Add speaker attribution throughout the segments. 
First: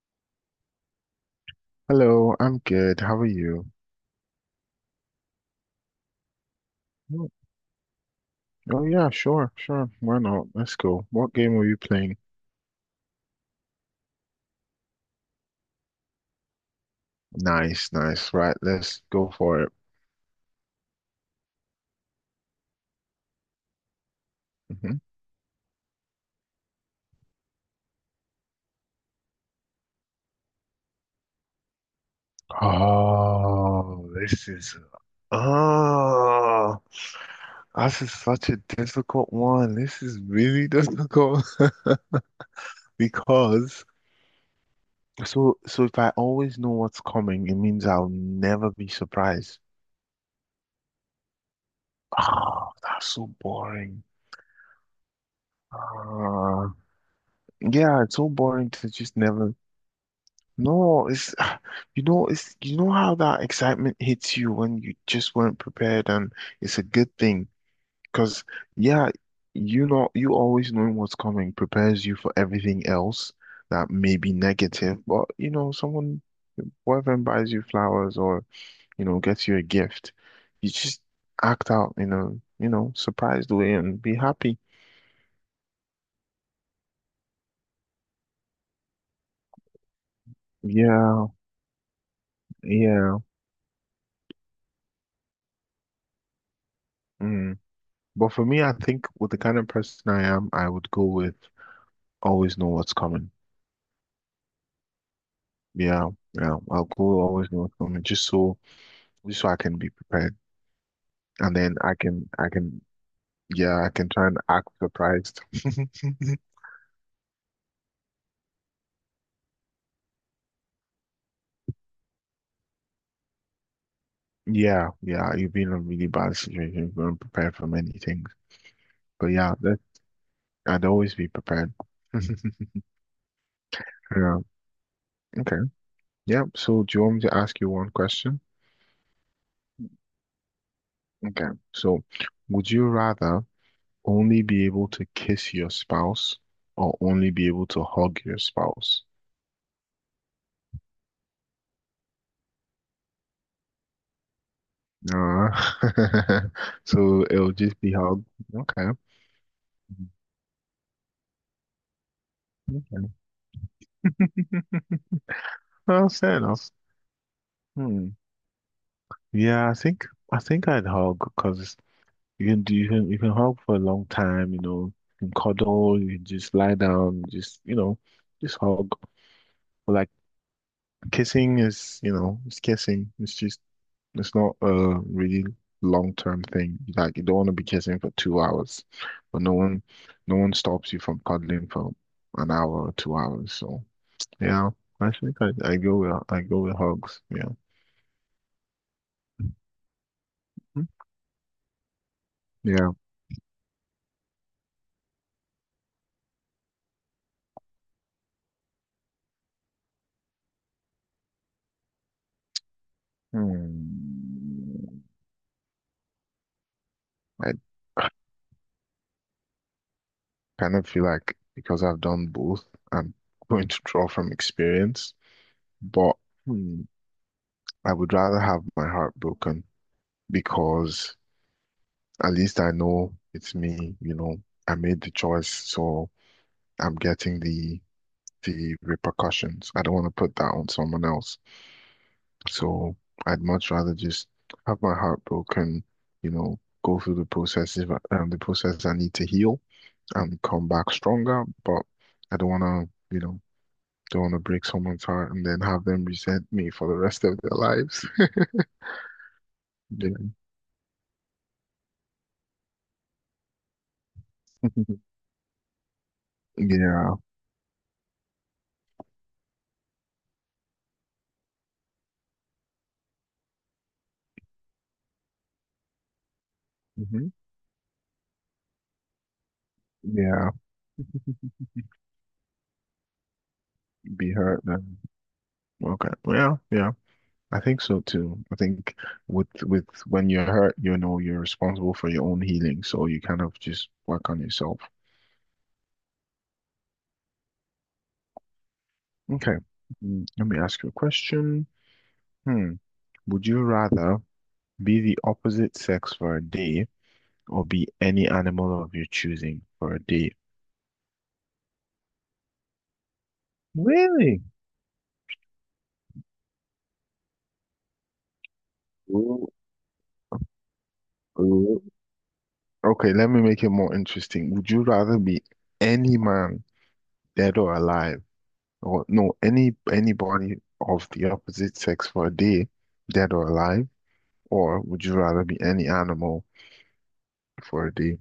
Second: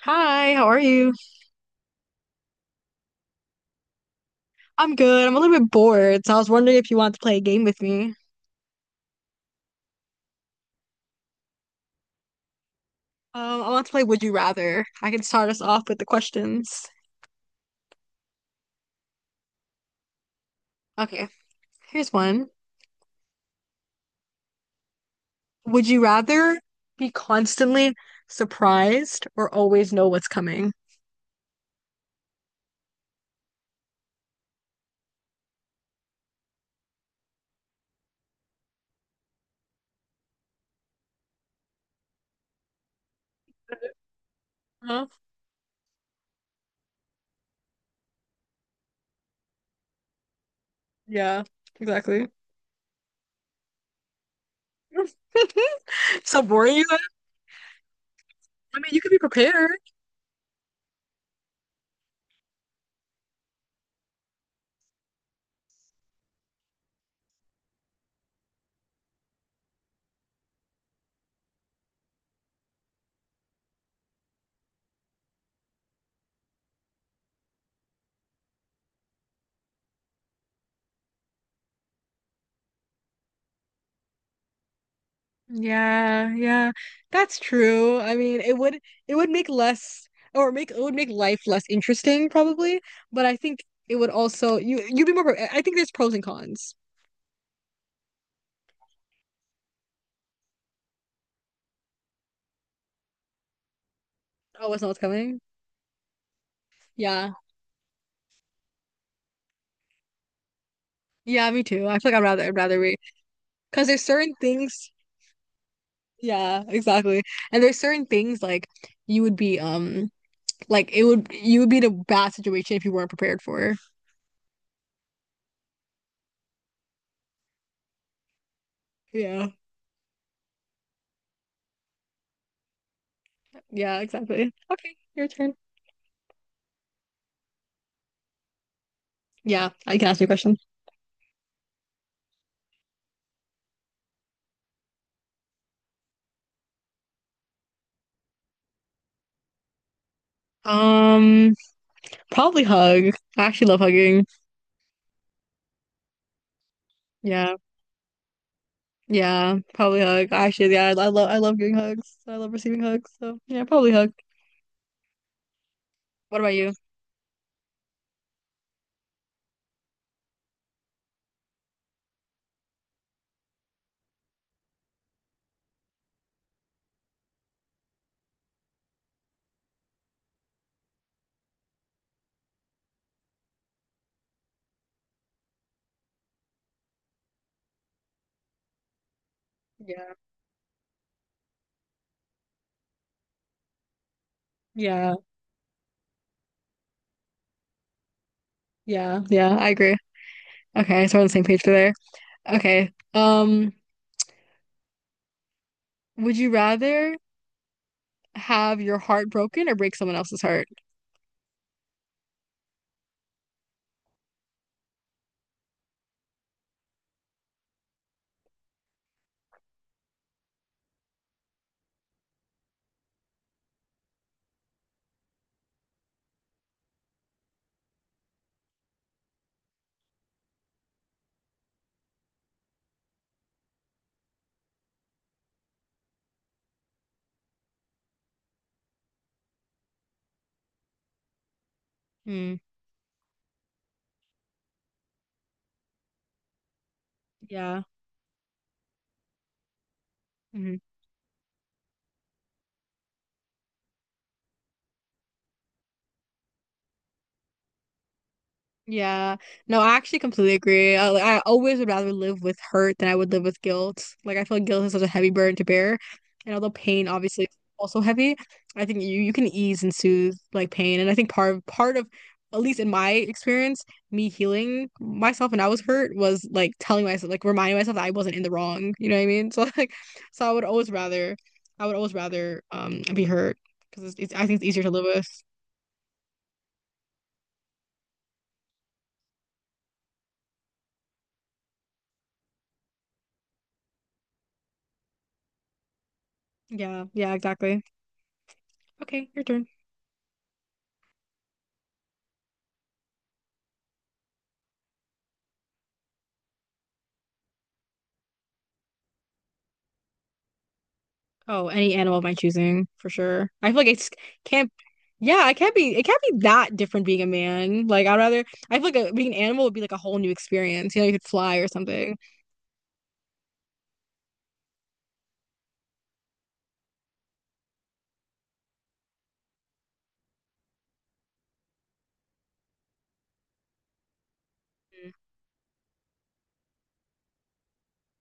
Speaker 1: Hi, how are you?
Speaker 2: Hello, I'm good. How are you?
Speaker 1: I'm good. I'm a little bit bored, so I was wondering if you want to
Speaker 2: "Oh,
Speaker 1: play a game with me.
Speaker 2: oh, yeah, sure, sure. Why not? Let's go. What game are you playing?
Speaker 1: I want to play Would You Rather. I can start us off with the questions.
Speaker 2: Nice, nice. Right, let's go for it.
Speaker 1: Okay, here's one.
Speaker 2: Hmm.
Speaker 1: Would you rather be constantly surprised or always know what's coming?
Speaker 2: Oh, this is oh, this is such a difficult one. This is really difficult because
Speaker 1: Huh?
Speaker 2: so if I always know what's coming, it means I'll never be surprised.
Speaker 1: Yeah, exactly.
Speaker 2: Oh, that's so boring.
Speaker 1: So
Speaker 2: Uh,
Speaker 1: boring you are.
Speaker 2: yeah, it's so boring
Speaker 1: I
Speaker 2: to
Speaker 1: mean, you could
Speaker 2: just
Speaker 1: be
Speaker 2: never.
Speaker 1: prepared.
Speaker 2: No, it's it's, you know how that excitement hits you when you just weren't prepared. And it's a good thing because, yeah, you always knowing what's coming prepares you for everything else that may be negative. But, someone, boyfriend buys you flowers, or gets you a gift, you just act out in a surprised way and be happy.
Speaker 1: Yeah, yeah, that's true. I mean, it would make less or make it would make
Speaker 2: Yeah,
Speaker 1: life less interesting probably,
Speaker 2: yeah.
Speaker 1: but I think it would also you'd be more I think there's pros and cons.
Speaker 2: Mm. But for me, I think with the kind of person I am, I would go with always know what's coming.
Speaker 1: Oh, it's not coming?
Speaker 2: Yeah, yeah. I'll go
Speaker 1: Yeah.
Speaker 2: always know what's coming just so I can be prepared.
Speaker 1: Yeah,
Speaker 2: And
Speaker 1: me
Speaker 2: then
Speaker 1: too.
Speaker 2: I
Speaker 1: I feel like I'd
Speaker 2: can
Speaker 1: rather
Speaker 2: I
Speaker 1: I'd rather
Speaker 2: can
Speaker 1: wait
Speaker 2: yeah,
Speaker 1: because
Speaker 2: I
Speaker 1: there's
Speaker 2: can try
Speaker 1: certain
Speaker 2: and act
Speaker 1: things,
Speaker 2: surprised.
Speaker 1: yeah, exactly. And there's certain things like you would be like it would you would be in a bad situation if you weren't prepared for.
Speaker 2: Yeah, yeah. You've been in a really bad situation. You weren't prepared for many things. But
Speaker 1: Yeah.
Speaker 2: yeah, that, I'd always be prepared.
Speaker 1: Yeah,
Speaker 2: Yeah.
Speaker 1: exactly. Okay, your turn.
Speaker 2: Okay. Yeah. So do you want me to ask you one question?
Speaker 1: Yeah, I can ask you a question.
Speaker 2: Okay. So would you rather only be able to kiss your spouse or only be able to hug your spouse?
Speaker 1: Um Probably hug. I actually love hugging.
Speaker 2: Uh, so it'll
Speaker 1: Yeah.
Speaker 2: just be how. Okay.
Speaker 1: Yeah, probably hug. Actually, yeah, I love I love giving hugs. I love receiving
Speaker 2: Okay.
Speaker 1: hugs. So, yeah, probably hug.
Speaker 2: Well, fair
Speaker 1: What about
Speaker 2: enough.
Speaker 1: you?
Speaker 2: Hmm. Yeah, I think I'd hug because you can hug for a long time, you know, you can cuddle, you can just lie down, just, just hug. But like kissing is, it's kissing. It's just, it's not a really long term thing. Like you don't want to be kissing for 2 hours, but no one
Speaker 1: Yeah.
Speaker 2: no one stops you from cuddling for an hour or 2 hours. So. Yeah, I,
Speaker 1: Yeah.
Speaker 2: think I go with hugs. Yeah.
Speaker 1: Yeah. Yeah, I agree.
Speaker 2: Mhm.
Speaker 1: Okay, so we're on the same page for there.
Speaker 2: Yeah.
Speaker 1: Okay. Would you rather have your heart broken or break someone else's heart?
Speaker 2: Hmm. I kind of feel like because I've done both, I'm going to draw from experience. But, hmm, I would rather have my heart broken because at least I know it's me. You know, I made the choice, so I'm getting the repercussions. I don't want to put that on someone else.
Speaker 1: Mm,
Speaker 2: So I'd much rather just have my heart broken, you know, go through the process
Speaker 1: yeah.
Speaker 2: if I, the process I need to heal and come
Speaker 1: Mhm.
Speaker 2: back stronger. But I don't want to, you know, don't want to break someone's heart and then have them resent me for the rest of their lives.
Speaker 1: Yeah. No, I actually
Speaker 2: Yeah.
Speaker 1: completely agree. I, like, I always would rather live with hurt than I would live with guilt. Like I feel like guilt is such a heavy burden to bear. And although pain
Speaker 2: Yeah.
Speaker 1: obviously is also heavy, I think you can ease and soothe like pain. And I think part of at least in my experience, me healing myself when I was hurt was like telling
Speaker 2: Hmm.
Speaker 1: myself, like reminding myself that I wasn't in the wrong. You know what I mean? So like, so
Speaker 2: Yeah.
Speaker 1: I would always rather be hurt because it's,
Speaker 2: Be
Speaker 1: it's I think
Speaker 2: hurt
Speaker 1: it's easier to
Speaker 2: then.
Speaker 1: live with.
Speaker 2: Okay. Yeah. Yeah. I think so too. I think with when you're hurt, you know you're responsible for your own healing, so you kind of just work on yourself.
Speaker 1: Yeah, yeah, exactly. Okay, your
Speaker 2: Okay.
Speaker 1: turn.
Speaker 2: Let me ask you a question. Hmm. Would you rather be the opposite sex for a day or be any animal of your choosing for a day?
Speaker 1: Oh, any animal of my choosing, for sure. I feel like it's
Speaker 2: Really?
Speaker 1: can't, yeah, it can't be that different being a man. Like, I feel like being an
Speaker 2: Ooh,
Speaker 1: animal would be like a whole new experience. You know, you could fly or
Speaker 2: ooh.
Speaker 1: something.
Speaker 2: Okay, let me make it more interesting. Would you rather be any man, dead or alive, or no, anybody of the opposite sex for a day, dead or alive, or would
Speaker 1: Mhm.
Speaker 2: you rather be any animal for a day?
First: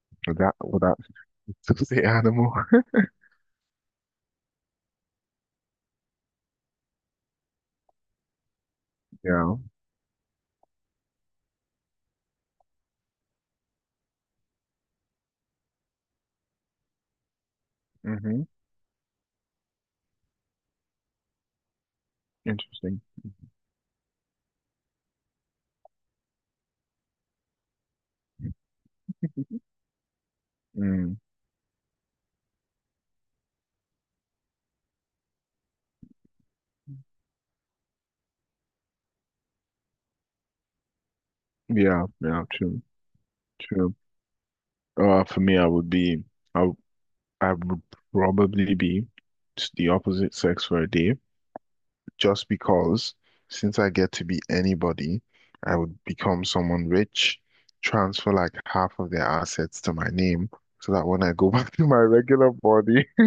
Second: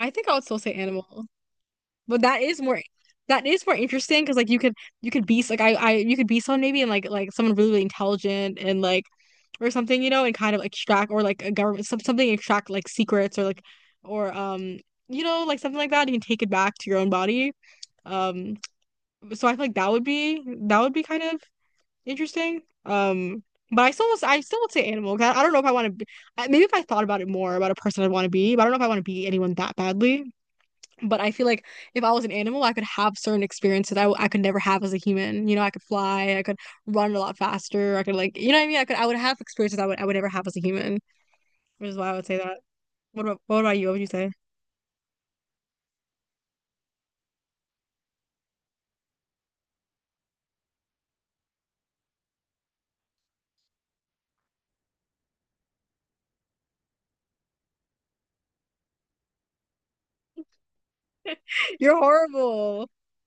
Speaker 1: I think I
Speaker 2: Would
Speaker 1: would
Speaker 2: that
Speaker 1: still say
Speaker 2: would that
Speaker 1: animal,
Speaker 2: still say
Speaker 1: but
Speaker 2: animal?
Speaker 1: that is more interesting because like you could be like you could be someone maybe and like someone really, really intelligent and like
Speaker 2: Yeah.
Speaker 1: or something, you know, and kind of extract or like a government something, extract like secrets or like or you know, like something like that. You can take it back to your own body.
Speaker 2: Mm-hmm.
Speaker 1: Um. So I feel like that would be kind of interesting.
Speaker 2: Interesting.
Speaker 1: But I still would say animal 'cause I don't know if I want to be maybe if I thought about it more about a person I'd want to be, but I don't know if I want to be anyone that badly.
Speaker 2: Mm,
Speaker 1: But I feel like if I was an animal, I could have certain experiences I could never have as a human. You know, I could fly, I could run a lot faster, I could like, you know what I mean? I would have experiences I would never have as a human, which is
Speaker 2: yeah,
Speaker 1: why I would say
Speaker 2: yeah,
Speaker 1: that.
Speaker 2: true,
Speaker 1: What about, what about you? What
Speaker 2: true.
Speaker 1: would you say?
Speaker 2: For me, I, w- I would probably be the opposite sex for a day, just because since I get to be anybody, I would become someone rich, transfer like half of their assets to my name, so that when I go back to my
Speaker 1: You're
Speaker 2: regular
Speaker 1: horrible.
Speaker 2: body,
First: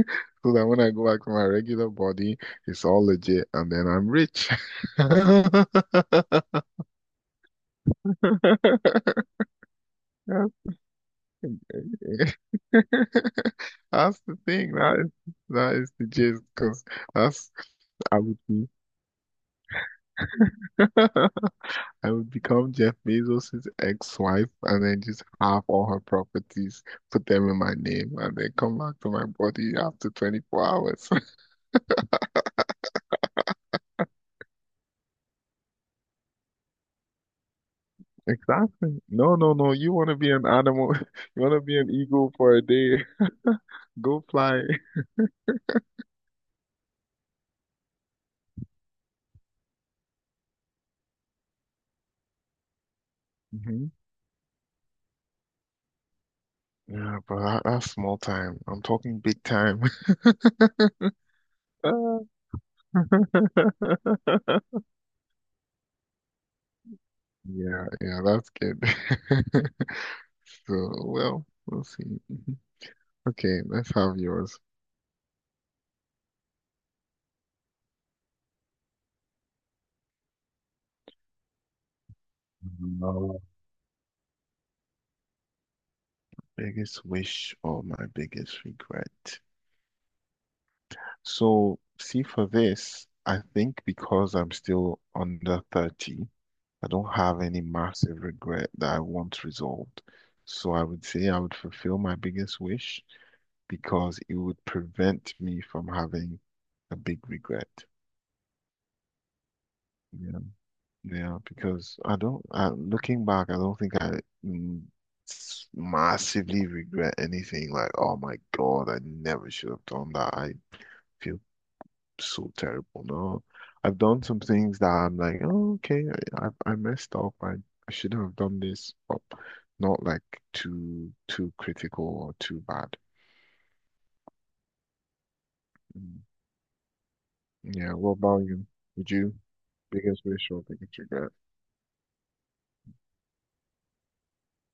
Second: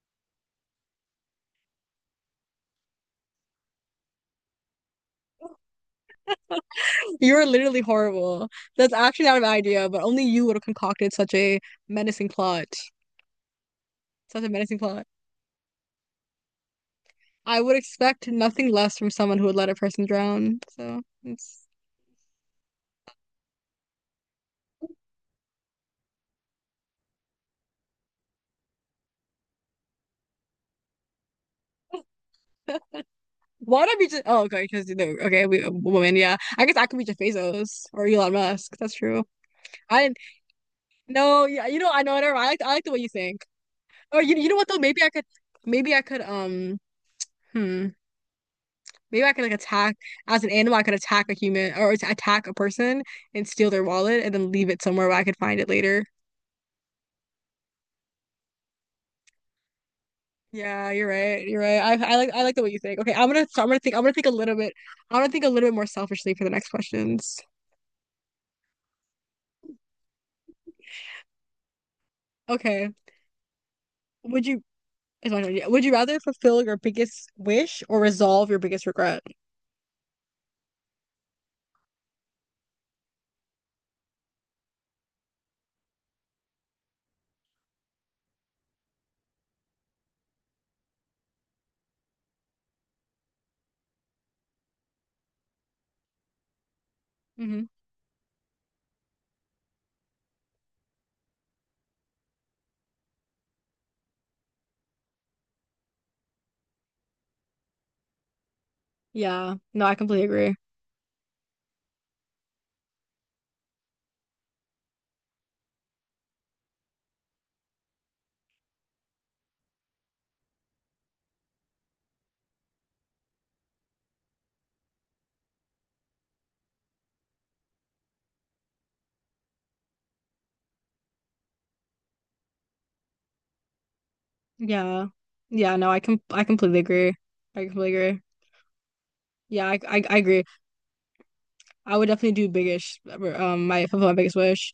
Speaker 2: so that when I go back to my regular body, it's all legit, and then I'm rich.
Speaker 1: You are literally horrible. That's actually not an idea, but only you would have concocted such a menacing plot.
Speaker 2: That's the
Speaker 1: Such a
Speaker 2: thing.
Speaker 1: menacing
Speaker 2: That
Speaker 1: plot.
Speaker 2: is that is the gist. Because that's
Speaker 1: I would
Speaker 2: I
Speaker 1: expect
Speaker 2: would be
Speaker 1: nothing less from someone who would let a person drown. So it's
Speaker 2: I would become Jeff Bezos's ex-wife and then just have all her properties, put them in my name, and then come back to my body after 24 hours.
Speaker 1: why would I be, just oh okay, because okay, we, a woman, yeah. I guess I could be Jeff Bezos or Elon Musk. That's
Speaker 2: Exactly.
Speaker 1: true.
Speaker 2: No, no, no. You
Speaker 1: I
Speaker 2: want to
Speaker 1: didn't,
Speaker 2: be an animal? You
Speaker 1: no,
Speaker 2: want to
Speaker 1: yeah,
Speaker 2: be
Speaker 1: you know,
Speaker 2: an
Speaker 1: I know
Speaker 2: eagle
Speaker 1: whatever.
Speaker 2: for a
Speaker 1: I like the way
Speaker 2: day?
Speaker 1: you think. Or
Speaker 2: Go
Speaker 1: you know
Speaker 2: fly.
Speaker 1: what though? Maybe I could, hmm, maybe I could like attack as an animal. I could attack a human or attack a person and steal their
Speaker 2: Hmm.
Speaker 1: wallet and then leave it somewhere where I could find it later.
Speaker 2: Yeah, but that's small time. I'm talking big time.
Speaker 1: Yeah, you're right. You're right.
Speaker 2: Ah.
Speaker 1: I like the way you think. Okay, I'm gonna think. I'm gonna think a little bit. I'm gonna think a little bit more selfishly for the next questions.
Speaker 2: Yeah, yeah, that's good. So, well, we'll see. Mhm.
Speaker 1: Okay.
Speaker 2: Okay, let's have
Speaker 1: Would
Speaker 2: yours.
Speaker 1: you? It's my turn. Yeah. Would you rather fulfill your biggest wish or resolve your biggest regret?
Speaker 2: No. Biggest wish or my biggest regret. So, see, for this, I think because I'm still under 30, I don't have any
Speaker 1: hmm
Speaker 2: massive regret that I want resolved. So, I would say I would fulfill my biggest wish because it would prevent me from having a big regret.
Speaker 1: Yeah. No, I completely
Speaker 2: Yeah.
Speaker 1: agree.
Speaker 2: Yeah, because I don't, I, looking back, I don't think I mm, massively regret anything like, oh my God, I never should have done that. I feel so terrible. No, I've done some things that I'm like, oh, okay, I messed up. I shouldn't have done this, but not like too, too critical or too bad.
Speaker 1: Yeah. Yeah. No,
Speaker 2: Mm.
Speaker 1: I completely agree. I
Speaker 2: Yeah,
Speaker 1: completely
Speaker 2: what
Speaker 1: agree.
Speaker 2: about you? Would you?
Speaker 1: Yeah, I
Speaker 2: Biggest
Speaker 1: agree.
Speaker 2: wish or biggest regret?
Speaker 1: I would definitely do biggest my fulfill my biggest wish.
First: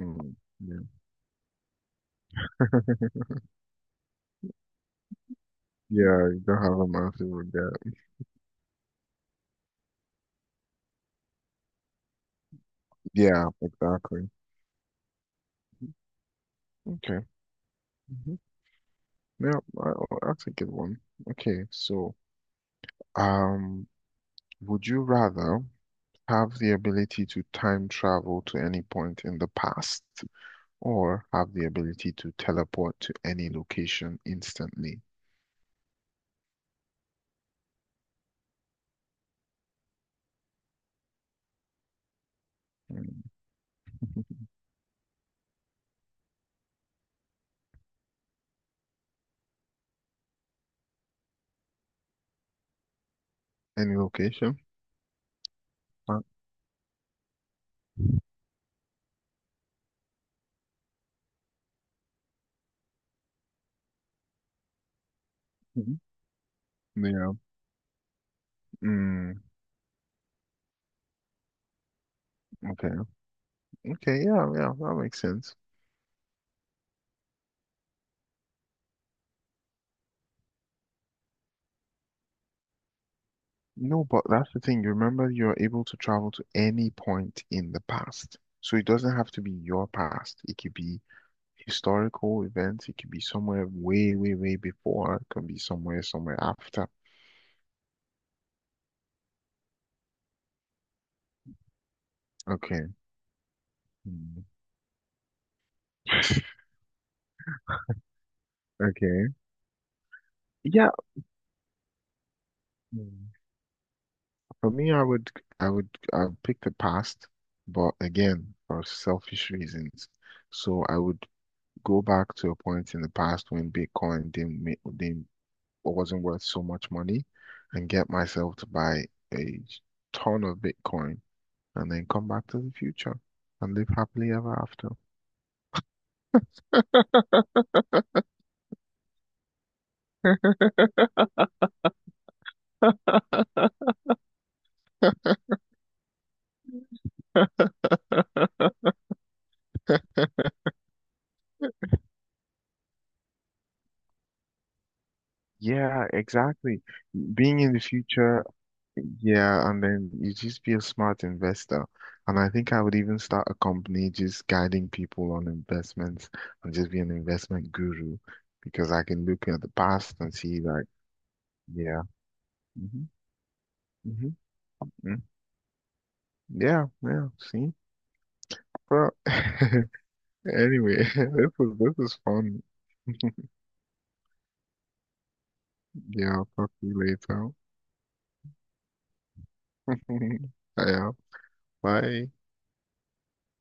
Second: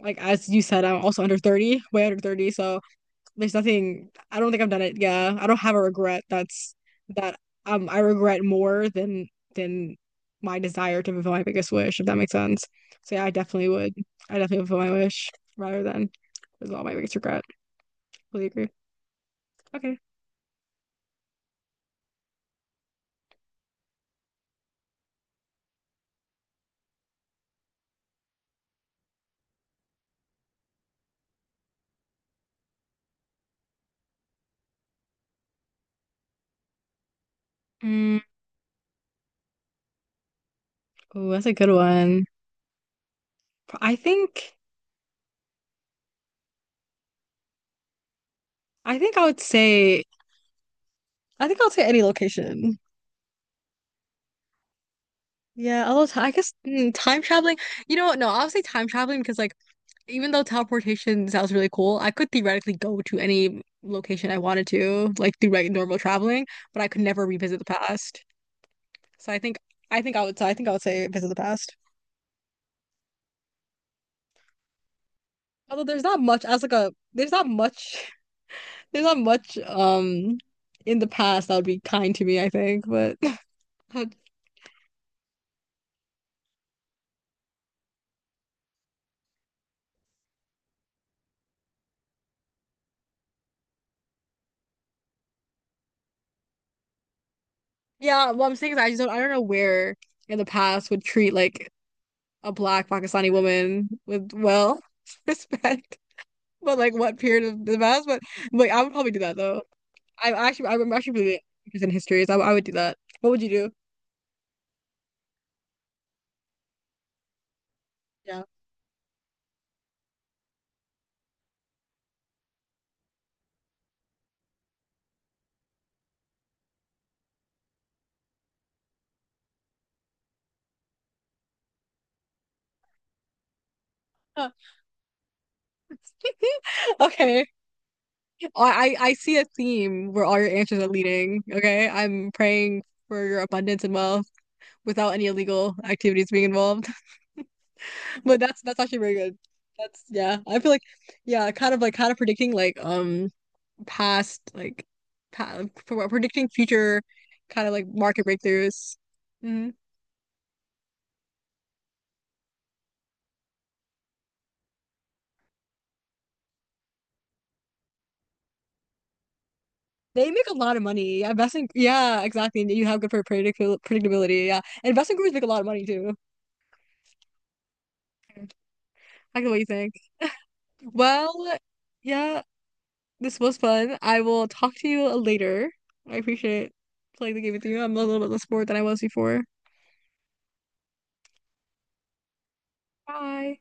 Speaker 1: Like as you
Speaker 2: yeah.
Speaker 1: said, I'm also under 30, way under 30, so there's nothing, I don't think I've done it. Yeah, I don't have a regret
Speaker 2: Yeah, you don't
Speaker 1: that's
Speaker 2: have a massive
Speaker 1: that
Speaker 2: regret.
Speaker 1: I regret more than my desire to fulfill my biggest wish, if that makes sense. So yeah, I
Speaker 2: Yeah,
Speaker 1: definitely would.
Speaker 2: exactly.
Speaker 1: I definitely fulfill my wish rather than is all my biggest
Speaker 2: Okay.
Speaker 1: regret.
Speaker 2: Hmm.
Speaker 1: Fully agree.
Speaker 2: Yeah, I,
Speaker 1: Okay.
Speaker 2: I'll take it one. Okay, so um, would you rather have the ability to time travel to any point in the past or have the ability to teleport to any location instantly?
Speaker 1: Mm, oh, that's a good one.
Speaker 2: Mm.
Speaker 1: I think I think I would say, I think I'll say any location.
Speaker 2: Any location?
Speaker 1: Yeah, although
Speaker 2: Uh,
Speaker 1: I guess time traveling, you know what? No, I'll say time traveling because, like, even though teleportation sounds really cool, I could theoretically go to any location I wanted to, like through like
Speaker 2: mhm.
Speaker 1: normal traveling, but I could never
Speaker 2: Yeah.
Speaker 1: revisit the past. So
Speaker 2: Mm,
Speaker 1: I think I would say visit the past.
Speaker 2: okay. Okay. Yeah. Yeah. That makes sense.
Speaker 1: Although there's not much, there's not much in the past that would be kind to me, I think. But
Speaker 2: No, but that's the thing. You remember you're able to travel to any point in the past. So it doesn't have to be your past. It could be historical events. It could be somewhere way, way, way before. It could be somewhere, somewhere after.
Speaker 1: yeah, what I'm saying is I just don't, I don't know where in the past would treat like a black
Speaker 2: Okay.
Speaker 1: Pakistani woman with
Speaker 2: Hmm.
Speaker 1: well respect, but like what period of the past? But like I would probably do
Speaker 2: Okay.
Speaker 1: that though.
Speaker 2: Yeah.
Speaker 1: I'm actually really interested in history, so I would do that. What
Speaker 2: Mm.
Speaker 1: would you do?
Speaker 2: For me, I would pick the past, but
Speaker 1: Yeah.
Speaker 2: again, for selfish reasons. So I would go back to a point in the past when Bitcoin didn't make, didn't what wasn't worth so much money, and get myself to buy a ton of Bitcoin and then come back to the future and live happily
Speaker 1: Huh.
Speaker 2: ever after.
Speaker 1: Okay. I see a theme where all your answers are leading. Okay. I'm praying for your abundance and wealth without any illegal activities being involved. But that's actually very good. That's yeah. I feel like yeah, kind of like kind of predicting like past like pa for
Speaker 2: Yeah,
Speaker 1: predicting
Speaker 2: exactly.
Speaker 1: future,
Speaker 2: Being
Speaker 1: kind of
Speaker 2: in the
Speaker 1: like market
Speaker 2: future,
Speaker 1: breakthroughs. hmm
Speaker 2: yeah, and then you just be a smart investor. And I think I would even start a company just guiding people on investments and just be an investment guru because I can look at the past
Speaker 1: They
Speaker 2: and
Speaker 1: make a
Speaker 2: see,
Speaker 1: lot of
Speaker 2: like,
Speaker 1: money. Yeah, investing.
Speaker 2: yeah.
Speaker 1: Yeah, exactly. You have
Speaker 2: Hmm.
Speaker 1: good for
Speaker 2: Hmm.
Speaker 1: predictability. Yeah, and investing
Speaker 2: Mm.
Speaker 1: groups make a lot of money too.
Speaker 2: Yeah, yeah, see? Bro.
Speaker 1: I get what you think.
Speaker 2: Anyway, this
Speaker 1: Well,
Speaker 2: is this is
Speaker 1: yeah,
Speaker 2: fun.
Speaker 1: this was fun. I will talk to you later. I
Speaker 2: Yeah, I'll talk
Speaker 1: appreciate
Speaker 2: to you
Speaker 1: playing the
Speaker 2: later.
Speaker 1: game with you. I'm a little bit less bored than I was before.
Speaker 2: Yeah, bye.
Speaker 1: Bye.